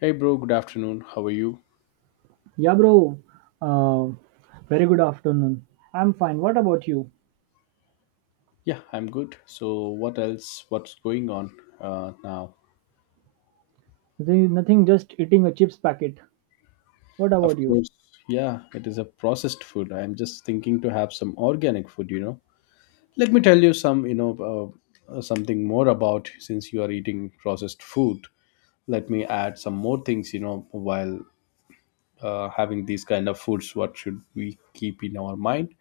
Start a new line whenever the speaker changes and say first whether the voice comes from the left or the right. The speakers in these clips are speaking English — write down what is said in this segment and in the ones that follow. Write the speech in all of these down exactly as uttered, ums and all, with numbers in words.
left: Hey bro, good afternoon. How are you?
right: Yeah, bro. Uh, Very good afternoon. I'm fine. What about you?
left: Yeah, I'm good. So what else? What's going on uh, now?
right: Nothing, nothing, just eating a chips packet. What
left: Of
right: about you?
left: course, yeah, it is a processed food. I'm just thinking to have some organic food, you know. Let me tell you some, you know, uh, uh, something more, about since you are eating processed food. Let me add some more things, you know, while uh, having these kind of foods. What should we keep in our mind?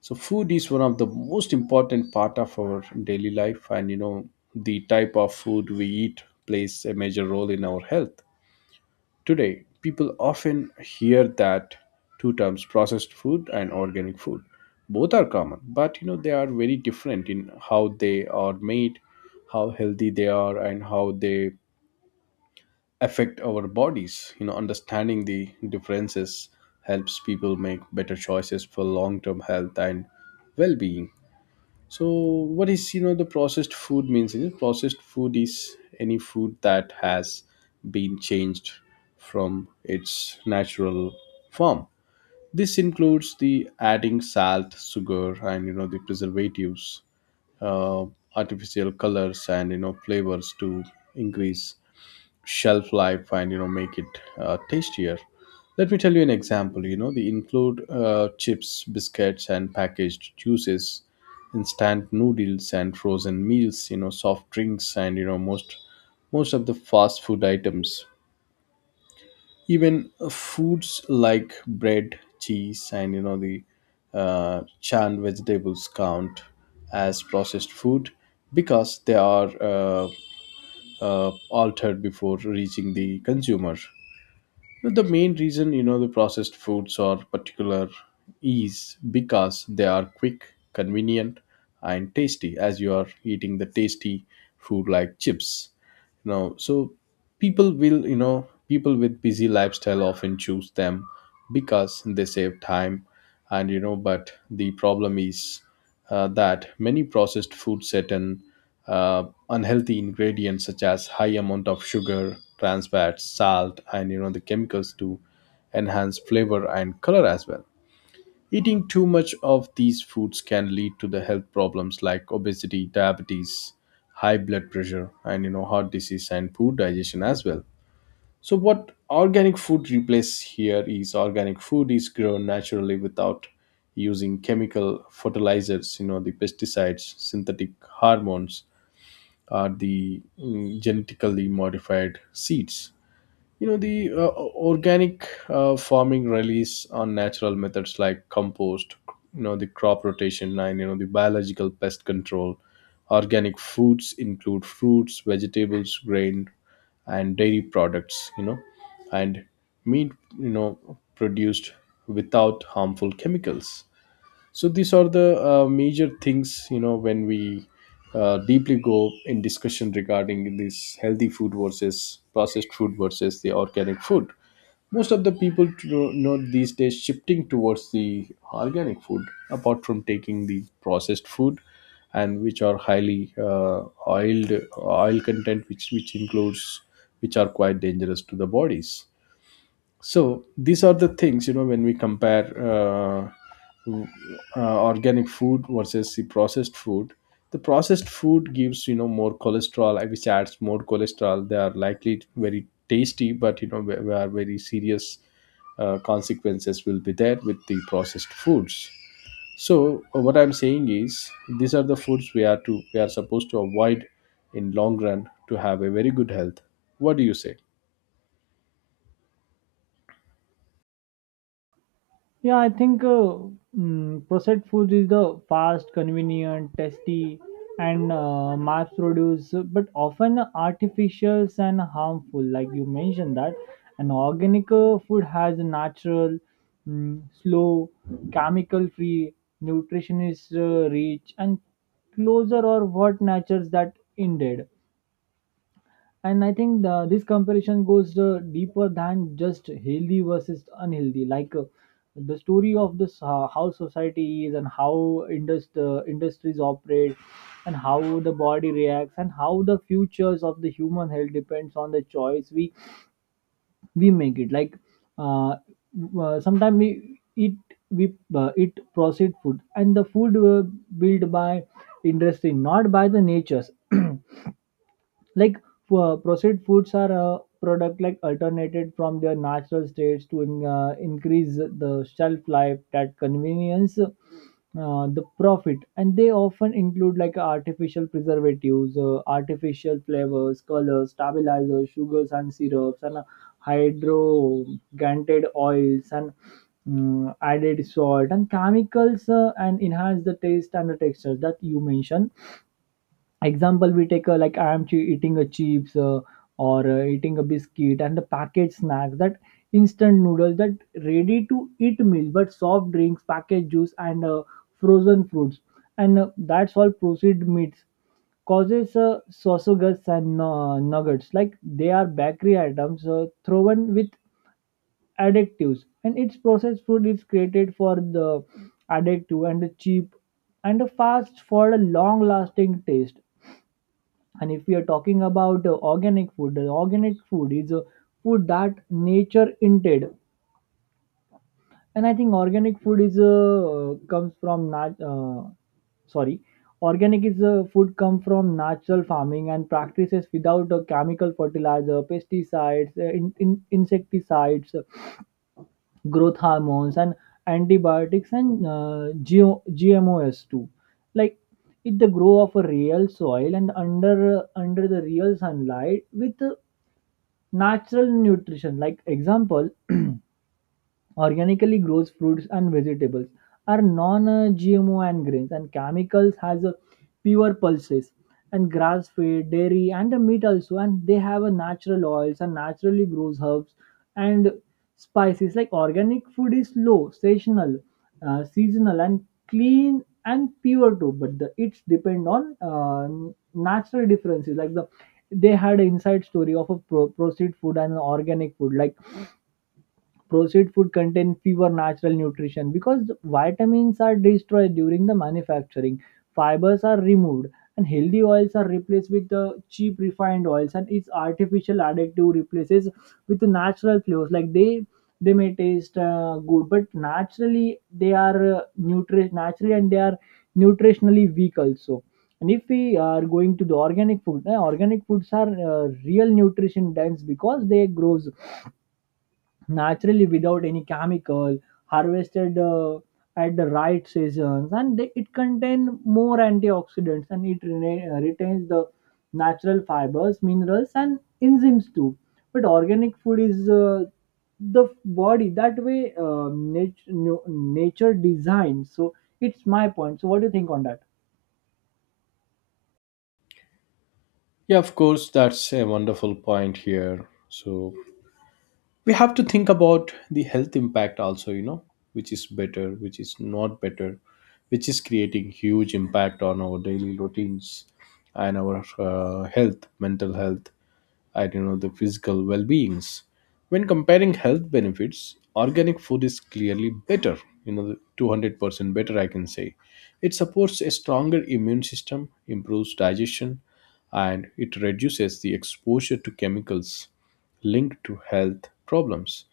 left: So food is one of the most important part of our daily life, and you know, the type of food we eat plays a major role in our health. Today people often hear that two terms: processed food and organic food. Both are common, but you know, they are very different in how they are made, how healthy they are, and how they affect our bodies. You know, understanding the differences helps people make better choices for long term health and well being. So, what is, you know, the processed food means? Is processed food is any food that has been changed from its natural form. This includes the adding salt, sugar, and you know, the preservatives, uh, artificial colors, and you know, flavors to increase shelf life and you know, make it uh, tastier. Let me tell you an example. You know, they include uh, chips, biscuits, and packaged juices, instant noodles, and frozen meals, you know, soft drinks, and you know, most most of the fast food items. Even uh, foods like bread, cheese, and you know, the uh, canned vegetables count as processed food, because they are uh, uh, altered before reaching the consumer. The main reason, you know, the processed foods are particular is because they are quick, convenient, and tasty. As you are eating the tasty food like chips, you know, so people will, you know, people with busy lifestyle often choose them because they save time. And you know, but the problem is uh, that many processed food certain uh, unhealthy ingredients such as high amount of sugar, trans fats, salt, and you know, the chemicals to enhance flavor and color as well. Eating too much of these foods can lead to the health problems like obesity, diabetes, high blood pressure, and you know, heart disease, and poor digestion as well. So, what organic food replaces here is organic food is grown naturally without using chemical fertilizers, you know, the pesticides, synthetic hormones, or the mm, genetically modified seeds. You know, the uh, organic uh, farming relies on natural methods like compost, you know, the crop rotation, and you know, the biological pest control. Organic foods include fruits, vegetables, grain, and dairy products, you know, and meat, you know, produced without harmful chemicals. So these are the uh, major things, you know, when we uh, deeply go in discussion regarding this healthy food versus processed food versus the organic food. Most of the people to know know these days shifting towards the organic food, apart from taking the processed food, and which are highly uh, oiled, oil content, which which includes, which are quite dangerous to the bodies. So these are the things, you know, when we compare uh, w- uh, organic food versus the processed food, the processed food gives, you know, more cholesterol, uh, which adds more cholesterol. They are likely very tasty, but you know, where where very serious uh, consequences will be there with the processed foods. So uh, what I'm saying is these are the foods we are to we are supposed to avoid in long run to have a very good health. What do you say?
right: Yeah, I think uh, mm, processed food is the fast, convenient, tasty, and uh, mass produced, but often artificial and harmful. Like you mentioned that, an organic uh, food has a natural, mm, slow, chemical-free, nutrition is uh, rich, and closer or what nature's that ended. And I think the, this comparison goes uh, deeper than just healthy versus unhealthy. Like uh, the story of this uh, how society is and how indust- uh, industries operate, and how the body reacts, and how the futures of the human health depends on the choice we we make it. Like uh, uh, sometimes we eat we uh, eat processed food, and the food uh, built by industry, not by the natures. Like uh, processed foods are a product, like alternated from their natural states to in, uh, increase the shelf life, that convenience, uh, the profit, and they often include like artificial preservatives, uh, artificial flavors, colors, stabilizers, sugars and syrups, and uh, hydrogented oils, and mm, added salt and chemicals, uh, and enhance the taste and the texture that you mentioned. Example, we take a, like I am che- eating a chips, uh, or uh, eating a biscuit, and the packaged snacks, that instant noodles, that ready to eat meal, but soft drinks, packaged juice, and uh, frozen fruits, and uh, that's all processed meats, causes uh, sausages, and uh, nuggets, like they are bakery items, uh, thrown with additives, and its processed food is created for the addictive and the cheap and the fast for a long lasting taste. And if we are talking about uh, organic food, the organic food is a food that nature intended. And I think organic food is uh, comes from nat- uh, sorry organic is a food come from natural farming and practices without a chemical fertilizer, pesticides, uh, in, in, insecticides, uh, growth hormones, and antibiotics, and uh, G- gmos too. Like it the grow of a real soil and under uh, under the real sunlight with uh, natural nutrition, like example, organically grows fruits and vegetables are non-gmo, and grains and chemicals has a pure pulses, and grass fed dairy and the meat also, and they have a natural oils and naturally grows herbs and spices. Like organic food is low seasonal, uh, seasonal and clean and pure too, but the it's depend on uh, natural differences. Like the they had an inside story of a pro- processed food and organic food. Like processed food contain fewer natural nutrition because vitamins are destroyed during the manufacturing, fibers are removed, and healthy oils are replaced with the cheap refined oils, and its artificial additive replaces with the natural flavors. Like they they may taste uh, good, but naturally they are uh, nutri- naturally and they are nutritionally weak also. And if we are going to the organic food, eh, organic foods are uh, real nutrition dense because they grows naturally without any chemical, harvested uh, at the right seasons, and they, it contain more antioxidants, and it rena- uh, retains the natural fibers, minerals, and enzymes too. But organic food is uh, the body that way uh, nat- no- nature designed. So it's my point. So what do you think on that?
left: Yeah, of course, that's a wonderful point here. So we have to think about the health impact also, you know, which is better, which is not better, which is creating huge impact on our daily routines and our uh, health, mental health. I don't know, the physical well beings. When comparing health benefits, organic food is clearly better, you know, two hundred percent better, I can say. It supports a stronger immune system, improves digestion, and it reduces the exposure to chemicals linked to health problems.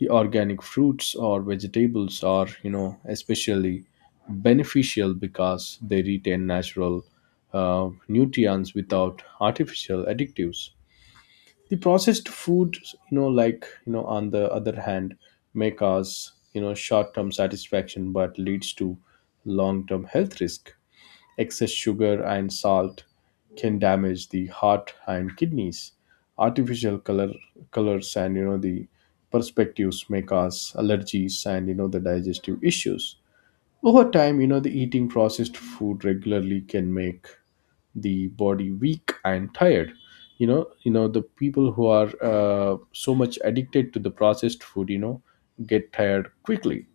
left: The organic fruits or vegetables are, you know, especially beneficial because they retain natural uh, nutrients without artificial additives. The processed food, you know like you know on the other hand, may cause, you know, short-term satisfaction but leads to long-term health risk. Excess sugar and salt can damage the heart and kidneys. Artificial color colors, and you know, the perspectives may cause allergies, and you know, the digestive issues. Over time, you know, the eating processed food regularly can make the body weak and tired. You know you know the people who are uh, so much addicted to the processed food, you know, get tired quickly,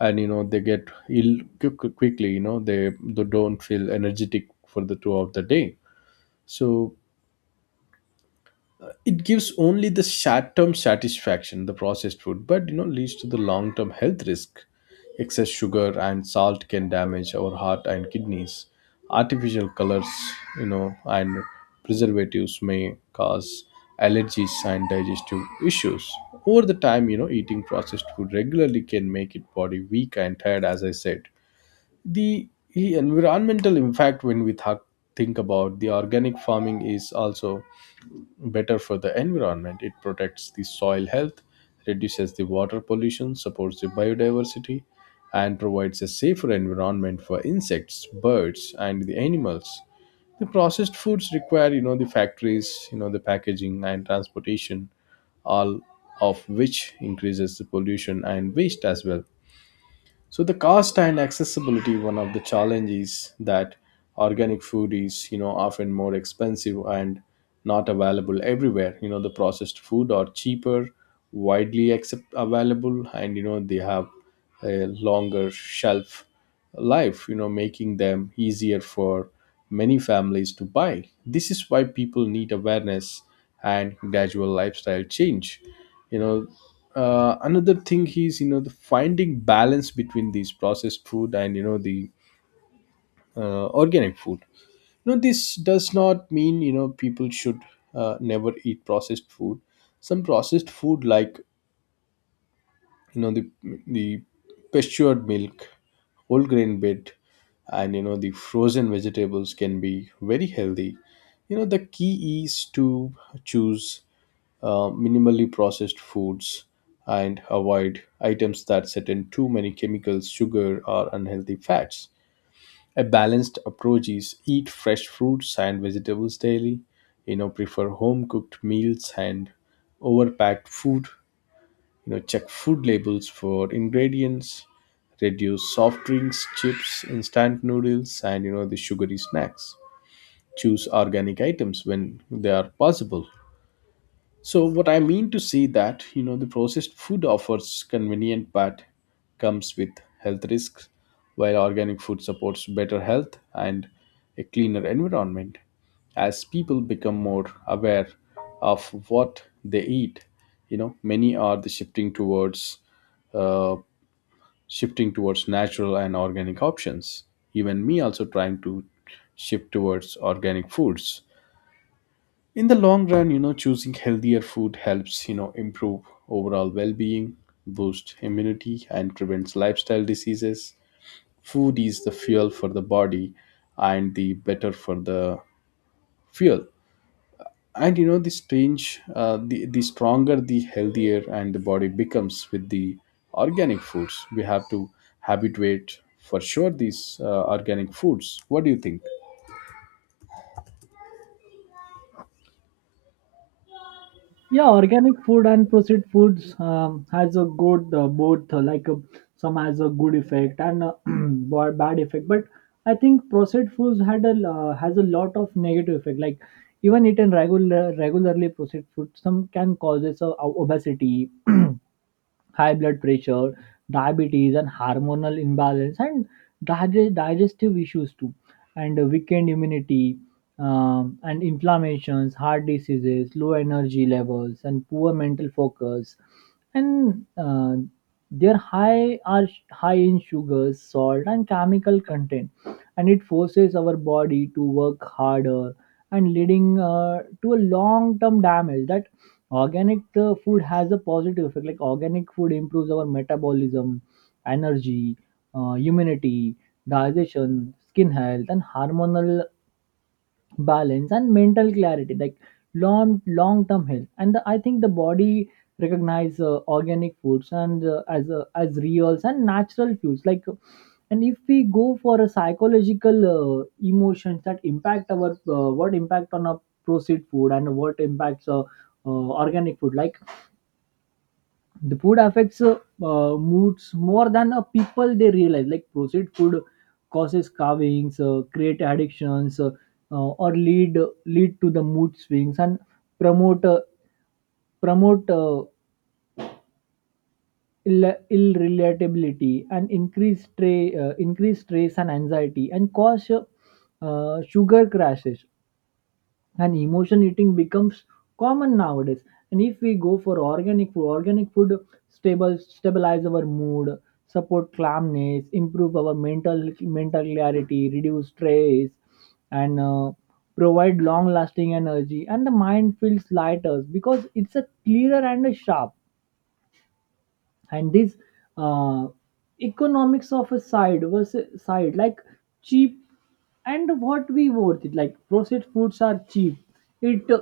left: and you know, they get ill quick- quickly. You know, they, they don't feel energetic for the throughout the day. So it gives only the short-term satisfaction, the processed food, but you know, leads to the long-term health risk. Excess sugar and salt can damage our heart and kidneys. Artificial colors, you know, and preservatives may cause allergies and digestive issues. Over the time, you know, eating processed food regularly can make it body weak and tired, as I said. The the environmental impact, when we th- think about the organic farming, is also better for the environment. It protects the soil health, reduces the water pollution, supports the biodiversity, and provides a safer environment for insects, birds, and the animals. The processed foods require, you know, the factories, you know, the packaging and transportation, all of which increases the pollution and waste as well. So the cost and accessibility, one of the challenges, that organic food is, you know, often more expensive and not available everywhere. You know, the processed food are cheaper, widely accept available, and you know, they have a longer shelf life, you know, making them easier for many families to buy. This is why people need awareness and gradual lifestyle change. You know, uh, another thing is, you know, the finding balance between these processed food and you know, the uh, organic food. You know, this does not mean, you know, people should uh, never eat processed food. Some processed food like, you know, the the pastured milk, whole grain bread, and you know, the frozen vegetables can be very healthy. You know, the key is to choose uh, minimally processed foods, and avoid items that contain too many chemicals, sugar, or unhealthy fats. A balanced approach is eat fresh fruits and vegetables daily, you know, prefer home cooked meals and overpacked food, you know, check food labels for ingredients, reduce soft drinks, chips, instant noodles, and you know, the sugary snacks. Choose organic items when they are possible. So what I mean to say that, you know, the processed food offers convenient but comes with health risks, while organic food supports better health and a cleaner environment. As people become more aware of what they eat, you know, many are the shifting towards uh, shifting towards natural and organic options. Even me also trying to shift towards organic foods. In the long run, you know, choosing healthier food helps, you know, improve overall well-being, boost immunity, and prevents lifestyle diseases. Food is the fuel for the body, and the better for the fuel, and you know, the strange, uh, the, the stronger, the healthier and the body becomes with the organic foods. We have to habituate for sure these uh, organic foods. What do you think?
right: Yeah, organic food and processed foods um, has a good uh, both, uh, like uh, some has a good effect and uh, ba- bad effect, but I think processed foods had a uh, has a lot of negative effect. Like even eaten regular regularly processed food, some can causes uh, obesity, high blood pressure, diabetes, and hormonal imbalance, and dig- digestive issues too, and uh, weakened immunity, um, and inflammations, heart diseases, low energy levels, and poor mental focus, and uh, they're high are sh- high in sugars, salt, and chemical content, and it forces our body to work harder and leading uh, to a long-term damage. That organic uh, food has a positive effect. Like organic food improves our metabolism, energy, uh, immunity, digestion, skin health, and hormonal balance and mental clarity. Like long long term health. And the, I think the body recognize uh, organic foods, and uh, as uh, as reals and natural foods. Like, and if we go for a psychological uh, emotions that impact our uh, what impact on our proceed food and what impacts uh, uh, organic food. Like the food affects uh, uh, moods more than uh, people they realize. Like processed food causes carvings, uh, create addictions, uh, uh, or lead lead to the mood swings, and promote uh, promote uh, ill, irritability, and increase, tra- uh, increase stress and anxiety, and cause uh, uh, sugar crashes, and emotion eating becomes common nowadays. And if we go for organic food, organic food stable stabilize our mood, support calmness, improve our mental mental clarity, reduce stress, and uh, provide long lasting energy, and the mind feels lighter because it's a clearer and a sharp. And this uh, economics of a side versus side, like cheap and what we worth it. Like processed foods are cheap, it uh,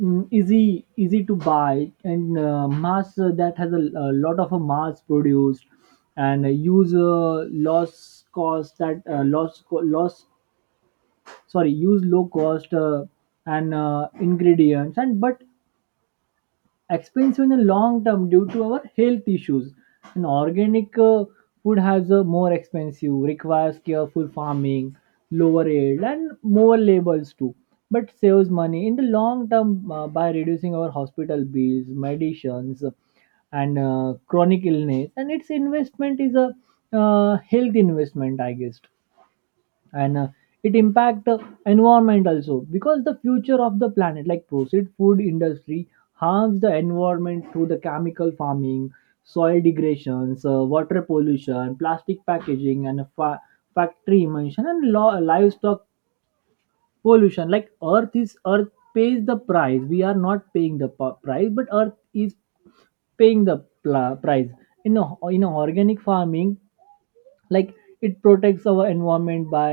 right: mm, easy easy to buy, and uh, mass, uh, that has a, a lot of a mass produced, and uh, use uh, loss cost that uh, loss co- loss sorry use low cost uh, and uh, ingredients, and but expensive in the long term due to our health issues. And organic uh, food has a more expensive, requires careful farming, lower yield, and more labels too. But saves money in the long term uh, by reducing our hospital bills, medicines, and uh, chronic illness. And its investment is a uh, health investment, I guess. And uh, it impact the environment also, because the future of the planet, like processed food industry harms the environment through the chemical farming, soil degradations, uh, water pollution, plastic packaging, and fa- factory emission, and lo- livestock pollution. Like earth is earth pays the price, we are not paying the p- price, but earth is paying the pl- price. In a, in a organic farming, like it protects our environment by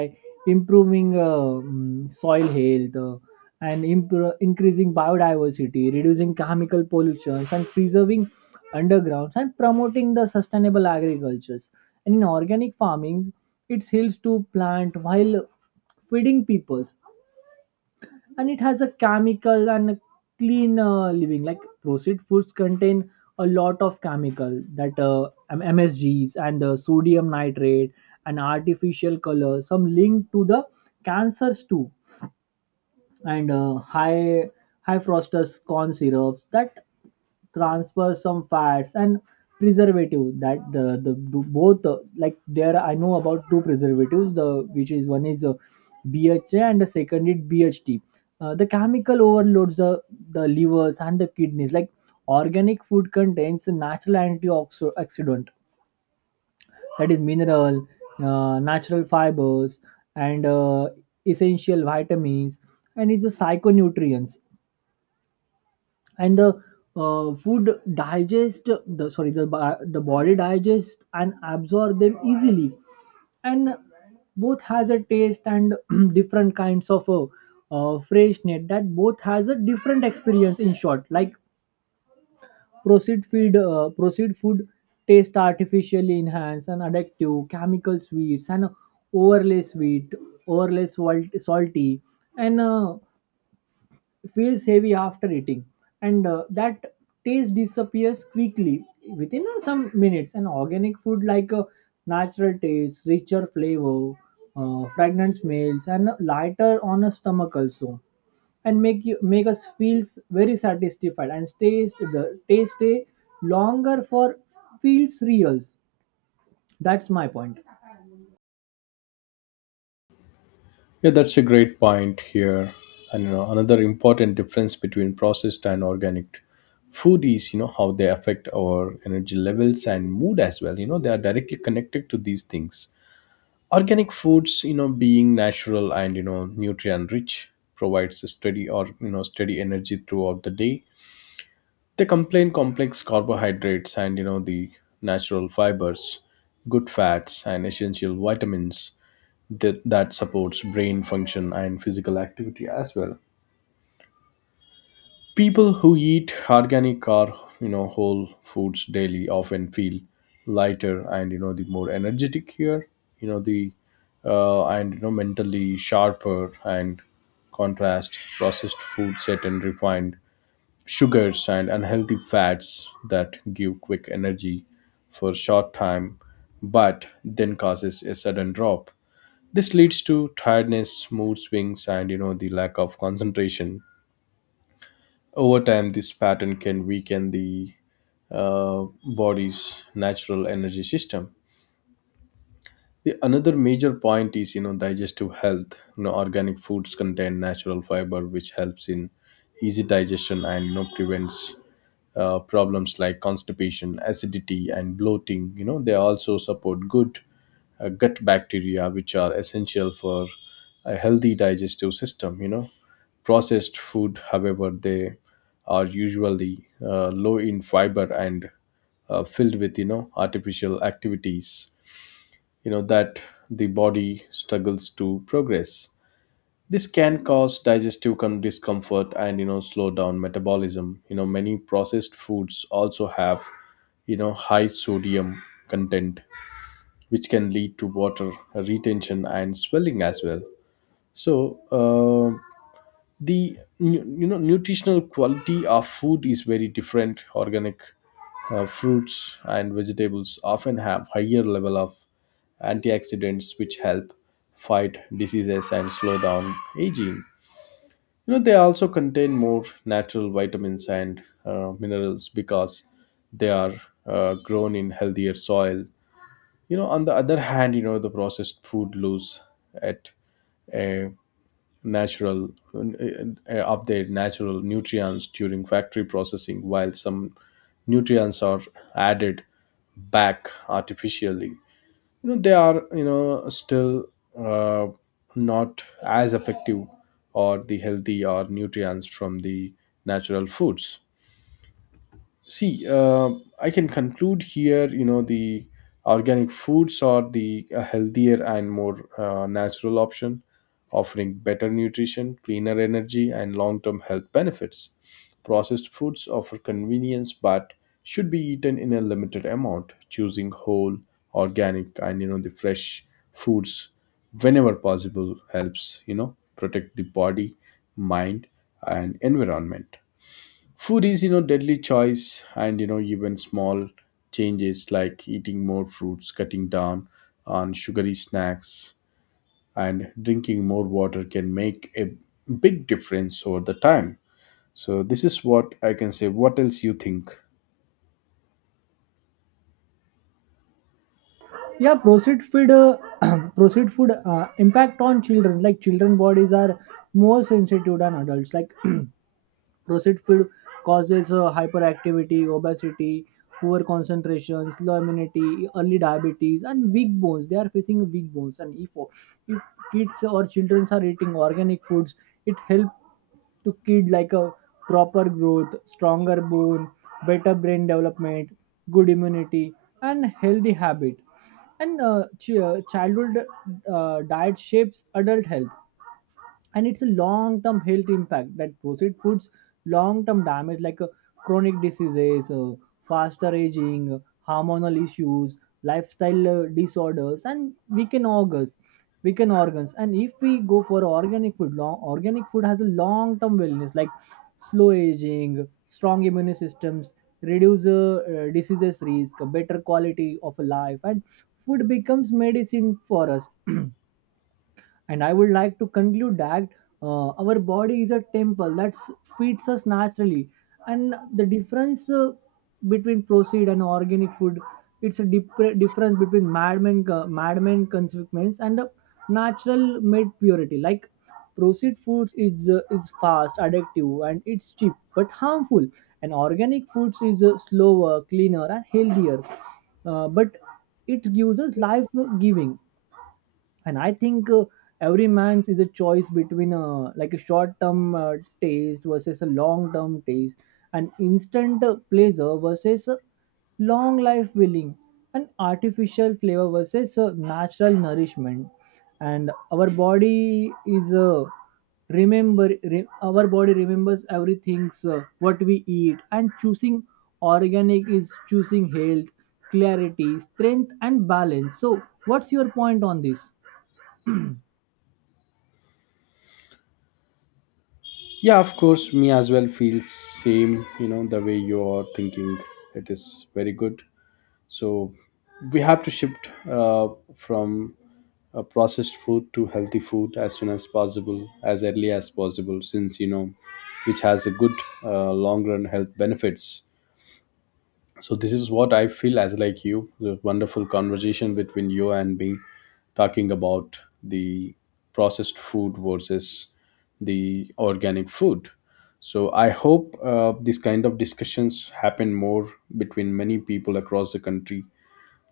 right: improving uh, mm, soil health, uh, and impro- increasing biodiversity, reducing chemical pollution, and preserving undergrounds, and promoting the sustainable agricultures. And in organic farming, it helps to plant while feeding peoples. And it has a chemical and a clean uh, living. Like processed foods contain a lot of chemical, that uh, M- msgs, and uh, sodium nitrate, and artificial color, some linked to the cancers too, and uh, high high fructose corn syrups, that transfer some fats, and preservative that the, the, do- both, uh, like there I know about two preservatives, the which is one is uh, bha, and the second is bht. Uh, the chemical overloads the the livers and the kidneys. Like organic food contains natural antioxidant, that is mineral, uh, natural fibers, and uh, essential vitamins, and it's the psychonutrients. And the uh, food digest the sorry the bi- the body digest and absorb them easily, and both has a taste and different kinds of uh, uh, freshness, that both has a different experience in short. Like processed food, uh, processed food taste artificially enhanced and addictive, chemical sweets and overlay sweet, overlay salt, salty, and uh, feels heavy after eating, and uh, that taste disappears quickly within uh, some minutes. And organic food, like a natural taste, richer flavor, uh, fragrant smells, and lighter on a stomach also, and make you make us feels very satisfied, and stays the taste stay longer for feels reals. That's my point.
left: Yeah, that's a great point here. And you know, another important difference between processed and organic food is, you know, how they affect our energy levels and mood as well. You know, they are directly connected to these things. Organic foods, you know, being natural and you know, nutrient rich, provides a steady, or you know, steady energy throughout the day. They contain complex carbohydrates and you know, the natural fibers, good fats, and essential vitamins that, that supports brain function and physical activity as well. People who eat organic or you know, whole foods daily often feel lighter, and you know, the more energetic here. You know, the uh, and you know, mentally sharper and contrast processed food set and refined sugars and unhealthy fats that give quick energy for short time, but then causes a sudden drop. This leads to tiredness, mood swings, and you know, the lack of concentration. Over time, this pattern can weaken the uh, body's natural energy system. The another major point is, you know, digestive health. You know, organic foods contain natural fiber, which helps in easy digestion and you know, prevents uh, problems like constipation, acidity, and bloating. You know, they also support good uh, gut bacteria, which are essential for a healthy digestive system. You know, processed food however, they are usually uh, low in fiber, and uh, filled with, you know, artificial activities, you know, that the body struggles to progress. This can cause digestive con- discomfort, and you know, slow down metabolism. You know, many processed foods also have, you know, high sodium content, which can lead to water retention and swelling as well. So uh, the nu- you know, nutritional quality of food is very different. Organic uh, fruits and vegetables often have higher level of antioxidants, which help fight diseases and slow down aging. You know, they also contain more natural vitamins, and uh, minerals, because they are uh, grown in healthier soil. You know, on the other hand, you know, the processed food lose at a natural uh, of their natural nutrients during factory processing, while some nutrients are added back artificially. You know, they are, you know, still uh, not as effective, or the healthy or nutrients from the natural foods. See, uh, I can conclude here. You know, the organic foods are the uh, healthier and more uh, natural option, offering better nutrition, cleaner energy, and long-term health benefits. Processed foods offer convenience, but should be eaten in a limited amount. Choosing whole, organic, and you know, the fresh foods whenever possible helps, you know, protect the body, mind, and environment. Food is, you know, deadly choice, and you know, even small changes like eating more fruits, cutting down on sugary snacks, and drinking more water can make a big difference over the time. So this is what I can say. What else you think?
right: Yeah, processed food uh, processed food uh, impact on children. Like children bodies are more sensitive than adults. Like processed food causes uh, hyperactivity, obesity, poor concentration, slow immunity, early diabetes, and weak bones. They are facing weak bones. And if, if kids or children are eating organic foods, it helps to kid like a proper growth, stronger bone, better brain development, good immunity, and healthy habit. And uh, ch- uh, childhood uh, diet shapes adult health. And it's a long-term health impact, that processed foods long-term damage, like uh, chronic diseases, uh, faster aging, uh, hormonal issues, lifestyle uh, disorders, and weakened organs weakened organs. And if we go for organic food, long organic food has a long-term wellness, like slow aging, strong immune systems, reduce uh, uh, diseases risk, a better quality of life, and food becomes medicine for us. And I would like to conclude that uh, our body is a temple that s- feeds us naturally. And the difference uh, between proceed and organic food, it's a dip- difference between madman co- madman consequence and a natural made purity. Like proceed foods is uh, is fast addictive and it's cheap but harmful, and organic foods is uh, slower, cleaner, and healthier, uh, but it gives us life giving. And I think uh, every man's is a choice between uh, like a short term uh, taste versus a long term taste, and instant uh, pleasure versus uh, long life willing, and artificial flavor versus uh, natural nourishment. And our body is uh, remember re- our body remembers everything, uh, what we eat. And choosing organic is choosing health, clarity, strength, and balance. So what's your point on this?
left: Yeah, of course, me as well feels same. You know, the way you are thinking, it is very good. So we have to shift uh, from uh, processed food to healthy food as soon as possible, as early as possible, since you know, which has a good uh, long run health benefits. So this is what I feel as like you. The wonderful conversation between you and me, talking about the processed food versus the organic food. So I hope uh, these kind of discussions happen more between many people across the country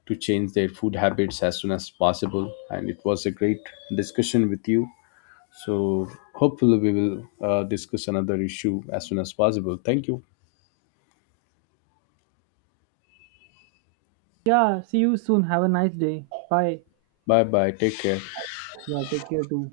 left: to change their food habits as soon as possible. And it was a great discussion with you. So hopefully we will uh, discuss another issue as soon as possible. Thank you.
right: Yeah, see you soon. Have a nice day. Bye.
left: Bye bye. Take care.
right: Yeah, take care too.